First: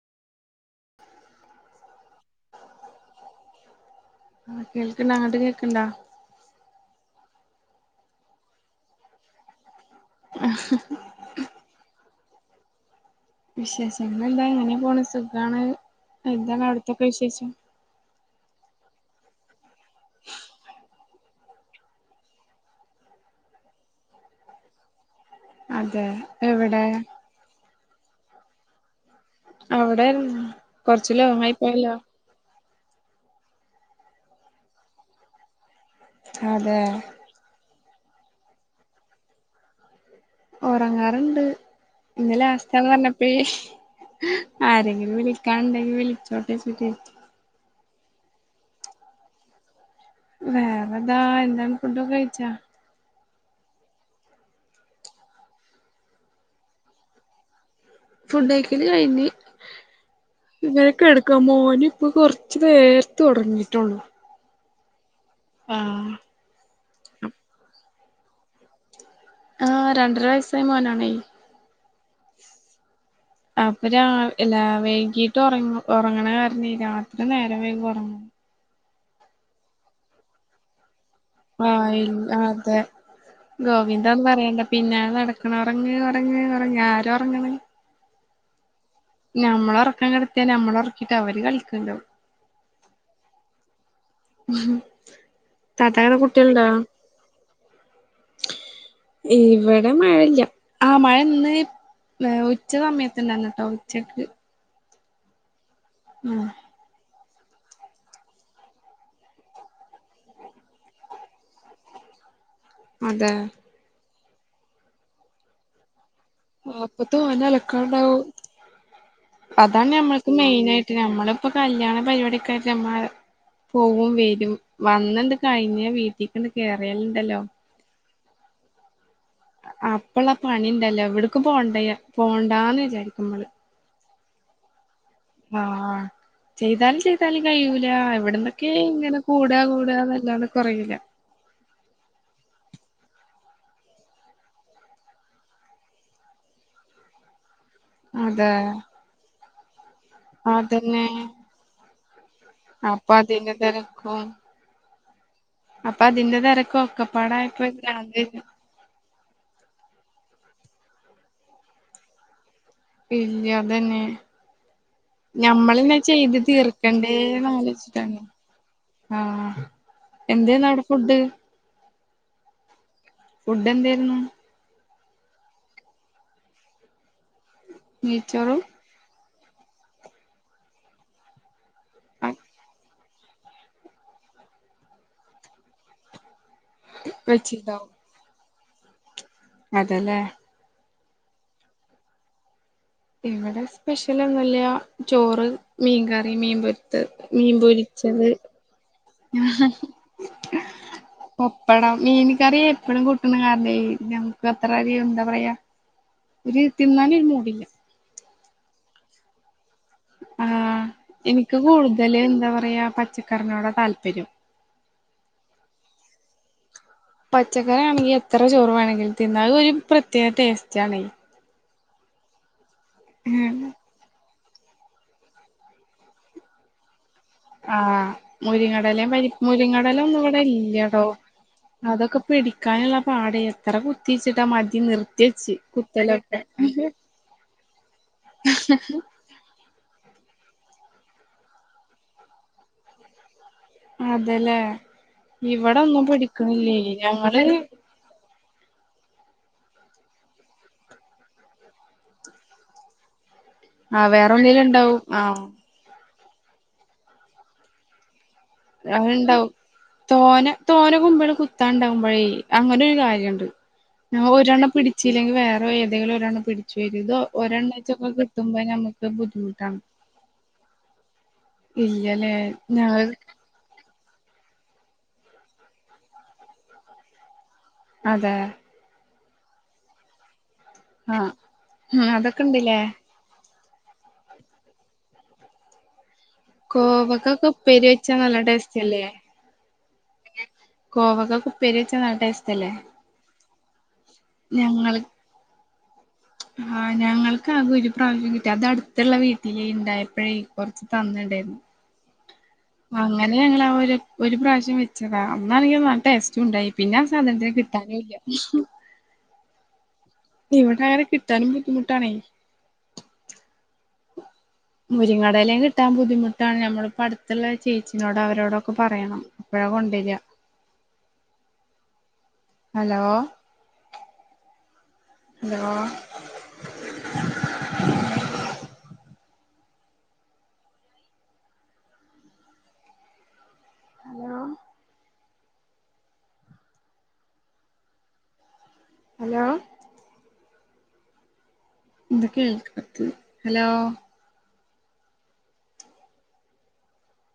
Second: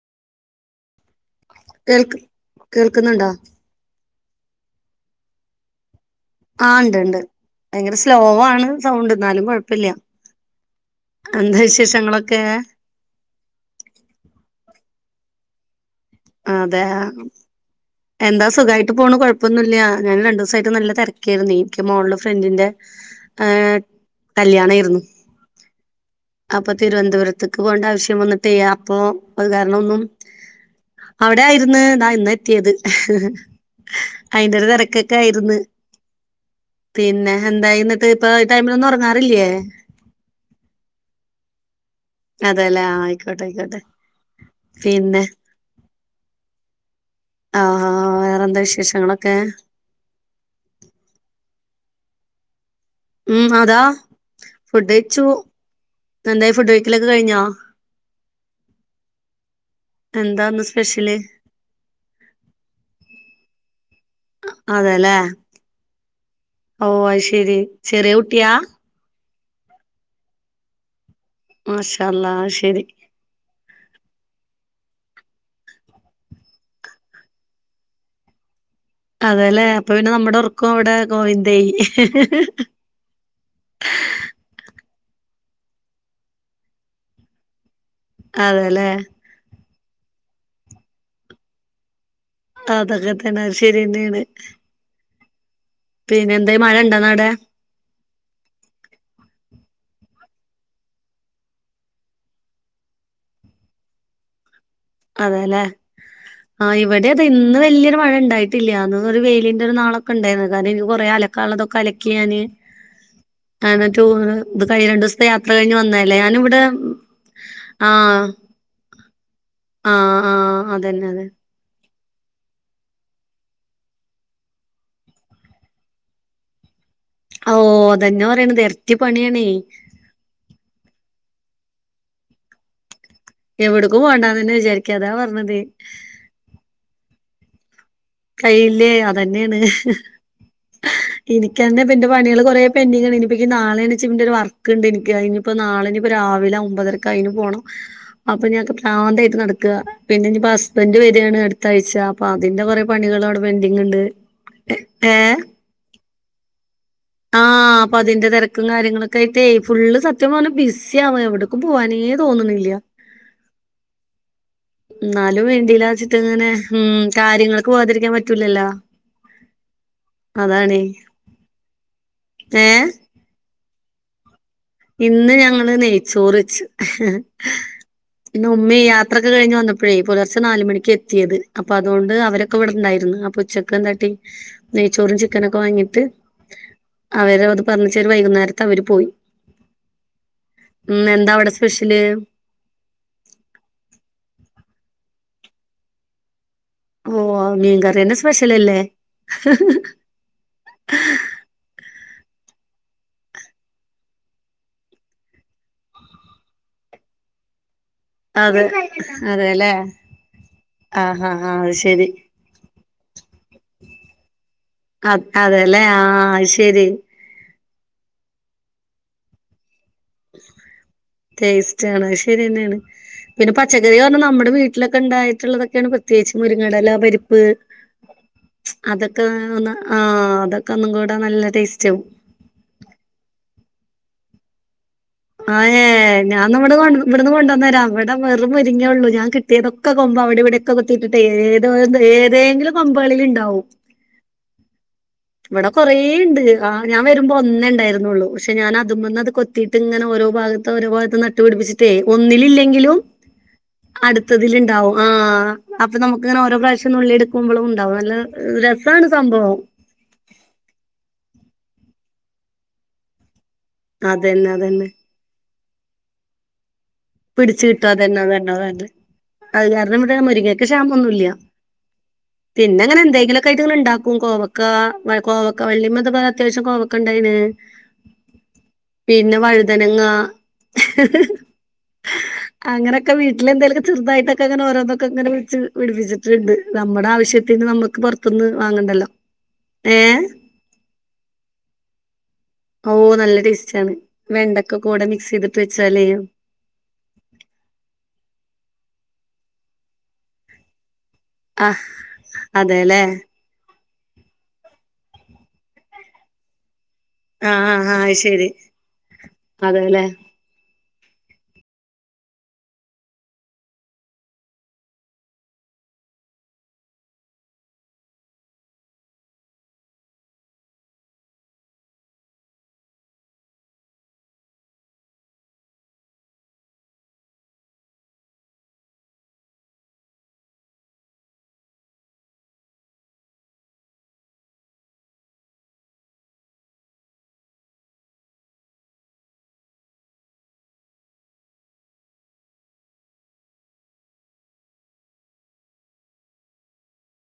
കേൾക്ക കേൾക്കുന്നുണ്ടോ ആഹ് കേൾക്കണ്ട് അങ്ങോട്ട് കേൾക്കണ്ടാ ആഹ് ഉണ്ട് ഉണ്ട് ഭയങ്കര സ്ലോ ആണ് സൗണ്ട് എന്നാലും കുഴപ്പമില്ല ആഹ [unintelligible] എന്താ വിശേഷങ്ങളൊക്കെ വിശേഷങ്ങൾ എന്താ ഇങ്ങനെ പോണ സുഖമാണ് അതെ എന്താ സുഖായിട്ട് പോണ കുഴപ്പമൊന്നും ഇല്ല രണ്ട്ദിവസമായിട്ട് നല്ല തി- രക്കായിരുന്ന്‌ എനിക്ക് മോളുടെ ഫ്രണ്ടിന്റെ ആഹ് കല്യാണമായിരുന്നു അതെ അപ്പൊ എവിടെ തിരുവനന്തപുരത്തക്ക് പോണ്ട ആവശ്യം വന്നിട്ട ചെയ്യ അപ്പൊ അത് കാരണം ഒന്നും അവിടെ കൊറച്ച് അവിടെ ലോങ്ങായി ആയിരുന്നു പോയല്ലോ ദാ ഇന്ന് ത്തിത് അയിന്റെ ഒരു തിരക്കൊക്കെ ആയിരുന്നു അതെ പിന്നെ എന്താ എന്നിട്ട് ഇപ്പൊ ഈ ടൈമിലൊന്നും ഉറങ്ങാറില്ലേ ഉറങ്ങാറുണ്ട് ഇന്ന്‌ ലാസ്റ്റ് അതെല്ലേ അന്ന് ആയിക്കോട്ടെ പറഞ്ഞപ്പഴെ ആയിക്കോട്ടെ ആരെങ്കിലും പിന്നെ വിളി കണ്ടെങ്കിൽ വിളിച്ചോട്ടെ എന്ന് വെച്ചിട്ട് ആഹ് ആഹ് വേറെന്താ വിശേഷങ്ങളൊക്കെ വേറെന്താ എന്താണ് ഫുഡ്‌ ഒക്കെ കഴിച്ചാ ഉം അതാ ഫുഡ് കഴിച്ചു എന്തായി ഫുഡ് കഴിക്കലൊക്കെ കഴിഞ്ഞോ ഫുഡ് കയിക്കല് കഴിഞ്ഞ് എന്താന്ന് സ്പെഷ്യല് ഇങ്ങനെകെട്ക്ക മോന് ഇപ്പൊ കൊറച്ച് വേർത്ത് തൊടങ്ങിയിട്ടുള്ളു അതെല്ലേ ആഹ് ഓ ഐശരി, ചെറിയ കുട്ടിയാ? ആഹ് രണ്ടര വയസ്സായ മോനാണേ. മാഷാല്ലാ ശരി അപ്പൊ രാ ല്ല വൈകീട്ട് ഉറങ്ങ ഉറങ്ങണ കാരണ രാത്രി നേരം വൈകു ഒറങ്ങ അതെല്ലേ അപ്പൊ പിന്നെ നമ്മുടെ ഒറക്കും അവിടെ ഗോവിന്തായി ആയിൽ അതെ ഗോവിന്ദാന്ന് പറയണ്ട പിന്നാലടക്കണ ഒറങ്ങ് ഒറങ്ങ് ഒറങ്ങ് ആരൊറങ്ങണ് അതെല്ലേ ഞമ്മളെ ഒറക്കം കെട്ത്തിയ ഞമ്മളെ ഒറക്കിയിട്ട് അവര് കളിക്ക്ണ്ടാവും അതൊക്കെ തന്നെ അത് ശരിയെന്നയാണ് [unintelligible] പിന്നെ എന്തെ കുട്ടികളുണ്ടോ മഴ ഇണ്ടന്നാടെ? ഇവിടെ മഴല്ല്യആഹ് മഴ ഇന്ന് ഉച്ച സമയത്ത്നെന്നട്ടോ ഉച്ചക്ക് അതെല്ലേ ഉം ആ് ഇവിടെ അത ഇന്ന് വലൊരു മഴയണ്ടായിട്ടില്ല അന്ന് ഒരു വെയിലിന്റെ ഒരു നാളൊക്കെ ഉണ്ടായിരുന്നു കാരണം ഇനി കുറെ ആലക്കാ കളതൊക്കെ അലക്കിയാന് അതെ എന്ന ഇത് ടൂറ് ഇത് രണ്ടീസത്തെ യാത്ര കഴിഞ്ഞ് വന്നെല്ലേ ഞാൻ ഇവി അപ്പൊ തോനെ അളക്കാണ്ടാവും അതാണ് ആ ഞമ്മൾക്ക് ആ മെയിന് ആയിട്ട് അതന്നെ അതന്നെ ഞമ്മള് ഇപ്പൊ കല്ല്യാണ പരിപാടിക്കായിട്ട് ഞമ്മ പോവും വരും വന്നന്ത്‌ കഴിഞ്ഞ വീട്ടില്ക്കണ്ട് കേറിയാല്ണ്ടല്ലോ ഓഹ് അതെന്നെ പറീണതെ എരട്ടി പണ്യാണേ അപ്പള്ളാ പണിണ്ടല്ലോ എവിട്ക്കും പോണ്ടയ പോണ്ടാന്ന് വിചാരിക്കും ഞമ്മള് എവിട്ക്കും പോണ്ടാന്ന്ന്നെ വിചാരിക്ക അതാപറ് ആഹ് ചെയ്താലും ചെയ്താലും കയ്യൂലാ എവിട്ന്നെക്കെ കയ്യില്ലേ ഇങ്ങനെ കൂടാ കൂടാന്ന്ല്ലാണ്ട് കൊറയൂല ഇനിക്കെന്നെ ഇപ്പന്റെ പണ്യേള് കൊറെ പെൻഡിങ്ങാണ് ഇനിപ്പക്ക് നാളെണ് ഇച്ച്പ്പന്റെ ഒരു വർക്ക്ണ്ട് എനിക്ക് അയിഞ്ഞ് ഇപ്പൊ നാളെനിപ്പോ രാവിലെ ഒമ്പതരക്ക് അയിന് പോണം അപ്പൊ അതെ ഞാപ്പൊ ഭ്രാന്തയിട്ട് നടക്കാ പിന്നെ ഇനിപ്പോ ഹസ്ബൻഡ് അതന്നെ വേരാണ് അട്ത്ത ആഴ്ച അപ്പൊ അതി അപ്പൊ പണികളും അവടെ അതിന്റെ പെൻഡിങ്ണ്ട് തെരക്കും എ ഏഹ് അപ്പൊ അതിന്റെ തെരക്കും ഒക്കെപ്പാട ആയപ്പോ ഭ്രാന്തെരും ക്കും കാര്യങ്ങളൊക്കായിട്ടേ ഫുള്ള് സത്യം പറഞ്ഞെ ബിസിയാവാ എവിട്ക്കും പോവാനേ തോന്ന്ന്ന്ല്ല ഇല്ല്യ അതെന്നെ എന്നാലും ഞമ്മളെന്നെ വേണ്ടീലാച്ചിട്ട് ചെയ്ത് ഇങ്ങനെ ഉം തീർക്കണ്ടേന്ന് കാര്യങ്ങൾക്ക് പോവാതിരിക്കാൻ ആലോയിച്ചിട്ടാണെ പറ്റൂലല്ലോ ആഹ് എന്തേന്ന് അവ്ടെ ഫുഡ്? ഏഹ് ഫുഡ് എന്തേയിരുന്നു? ഇന്ന് ഞങ്ങള് നെയ്ച്ചോറെച്ച് ഇന്ന് നെയ്ച്ചോറും ഉമ്മി യാ ത്രാക്കെ കഴിഞ്ഞ് വന്നപ്പഴേ പുലർച്ചെ നാല് മണിക്ക്യ എത്തിയത് അപ്പൊ അതോണ്ട് അവരൊക്കെ ഇവടെണ്ടായിര്ന്ന് അപ്പൊ ഉച്ച ക്ക്‌ എന്താട്ടി നെയ്ച്ചോറും ചിക്കനൊക്കെ വാങ്ങീട്ട് അവരെത് പറഞ്ഞ് വെച്ചിണ്ടാവും വർ വൈകുന്നേരത്തവര് പോയി അതെല്ലേ ഉം എന്താ അവടെ സ്പെഷ്യല്? ഇവടെ സ്പെഷ്യലോന്ന്ല്ല ചോറ് മീൻകറി മീൻപൊരി ത് മീൻപൊരിച്ചത് തല്ലേ ആഹാ പപ്പടം മീൻക്കറി എപ്പഴും കൂട്ടുന്ന കാരണെ ഞമ്മക്ക് അത്ര ഒര് എന്താ പറയാ ഒര് തിന്നാനോരു മൂഡ് ഇല്ല. അതെ അതെല്ലേ ആഹ് ആഹ് എനിക്ക് ആഹ് അത് ശരി കൂടുതല് എന്താ പറയാ പച്ചക്കറിനോടാ താല്പര്യം. അത് അതെല്ലേ ആഹ് അത് ശരി. പച്ചക്കറി ആണെങ്കി എത്ര ചോറ് വേണെങ്കിലും തിന്നാ അതോരു പ്രത്യേക ടേസ്റ്റ് ആണെ. ടേസ്റ്റാണ് അത് ശരിന്നെയാണ് പിന്നെ പച്ചക്കറി പറഞ്ഞാ നമ്മടെ വീ ട്ടിലൊക്കെ ഇണ്ടായിട്ട്ള്ളതൊക്കെയാണ് പ്രത്യേയിച്ച് മുരിങ്ങേടല പരി പ്പ് ആഹ് മുരിങ്ങടലയും പരി അതൊക്കെ മുരിങ്ങടല ഒന്നും ആഹ് അതൊക്കെ ഒന്നും കൂടെ നല്ല ടേസ്റ്റാവും. പിടിക്കാന്ള്ള പാടേ എത്ര കുത്തിച്ചിട്ടാ മതി നിർ ആഹ് ഏഹ് ഞാന്നാ ഇവിടന്ന് കൊ ഇവട്ന്ന് കൊണ്ടെന്നരാം ഇവടെ വെറും മുരിങ്ങേ ഒള്ളൂ ഞാൻ കി ട്ട്യേതൊക്കെ കൊമ്പ് അവിടെ ഇവിടെയൊക്കെ കുത്തിയിട്ടിട്ടേ ഏതോ ഏതെങ്കിലും കൊമ്പേളില് ഇണ്ടാവും. അതല്ലേ ഇവടെ ഇവിടെ ഒന്നും കൊറേയിണ്ട് പിടിക്കണില്ലേ ആഹ് ഞാൻ വരുമ്പോ ഞങ്ങള് ഒന്നേണ്ടായിര്ന്നോള്ളു പക്ഷെ ക്ഷേ ഞാനത് മ്മന്ന് അത് കൊത്തിയിട്ട് ഇങ്ങനെ ഓരോ ഭാഗത്ത് ഓരോ ഭാഗത്ത് നട്ടുപടിപ്പിച്ചിട്ടേ ഒന്നില്ലെങ്കിലും ആഹ് വേറെ അട്ത്തതില് ഒന്നിലും ഇണ്ടാവും ഉണ്ടാവും ആഹ് അപ്പൊ നമ്മുക്കിങ്ങനെ ഓരോ പ്രാവശ്യം നുള്ളിട്ക്കുമ്പളും ഇണ്ടാവും നല്ല രസാണ് അത്ണ്ടാവും സംഭവം. തോനേ തോനേ കൊമ്പേള് കുത്താണ്ടാവുമ്പഴേ അങ്ങനോരു കാര്യണ്ട്. അതന്നെ ഒരെണ്ണം അതന്നെ പിടിച്ചില്ലെങ്കി വേറെ ഏതെങ്കിലും ഒരെണ്ണം പിടി ച്ചുവരും ഇത് പിടിച്ച് കിട്ടും ഒരെണ്ണച്ചൊക്കെ അതന്നെ കിട്ടുമ്പോ നമുക്ക് ബുദ്ധിമുട്ടാണ്. വിടെ മുരിങ്ങക്ക് ക്ഷാമൊന്നു ഇല്ല്യ ഇല്ലല്ലേ പിന്നെങ്ങനെ ഞങ്ങൾ എന്തെങ്കിലോ ക്കായിറ്റ് ഇണ്ടാക്കും കോവക്കാ കോവക്ക വള്ളിമ്മേതാപ്പ അത്യാവശ്യം കോവക്ക ഇണ്ടായ്ന്. അതെ പിന്നെ വഴുതനങ്ങ ആഹ് ഉം അതൊക്കെ ഇണ്ട്ല്ലേ? ഒക്ക വീട്ടിൽന്തെലു ഒക്കെ ചെറുതായിട്ടെക്കെ അങ്ങനെ ഓരോന്നൊക്കെ പിടിച്ച് പിടിപ്പിച്ചി ണ്ട് നമ്മുടെ കോവക്കൊക്കെ ആവശ്യത്തിന് ഉപ്പേരി നമ്മുക്ക് വെച്ചാ നല്ല പൊറത്തൂന്ന് ടേസ്റ്റ് വാങ്ങണ്ടല്ലോ. ഏഹ് കോവക്ക ഉപ്പേരി വെച്ച നല്ല ടേസ്റ്റല്ലേ? ഓ നല്ല ടേസ്റ്റ് ആണ് വെണ്ടക്ക ഞങ്ങള് കൂടെ മിക്സ് ചെയ്തിട്ട് വെച്ചാല് ആഹ് ഞങ്ങൾക്ക് ആകെ ഒരു പ്രാവശ്യം കിട്ടി. അത് അടുത്തുള്ള വീട്ടിലേ ഉണ്ടായപ്പോഴേ കൊറച്ച് തന്നിണ്ടായിരുന്നു ആഹ് അതെല്ലേ. ഞങ്ങള്അതൊരു ഒരു പ്രാവശ്യം വെച്ചതാ അന്നാണെങ്കില് നല്ല ടേസ്റ്റ്ഉണ്ടായി. പിന്നെ ആ സാധനത്തിനെകിട്ടാനില്ല. അതെല്ലെ? ഇവിടങ്ങനെ കിട്ടാനും ബുദ്ധിമുട്ടാണേ. മുരിങ്ങേടെ ഇലയും കിട്ടാൻ ബുദ്ധിമുട്ടാണ്. ഞമ്മളിപ്പോ അടുത്തുള്ള ചേച്ചിനോട് അവരോടൊക്കെ പറയണം. അപ്പഴാ കൊണ്ടര hello hello hello hello hello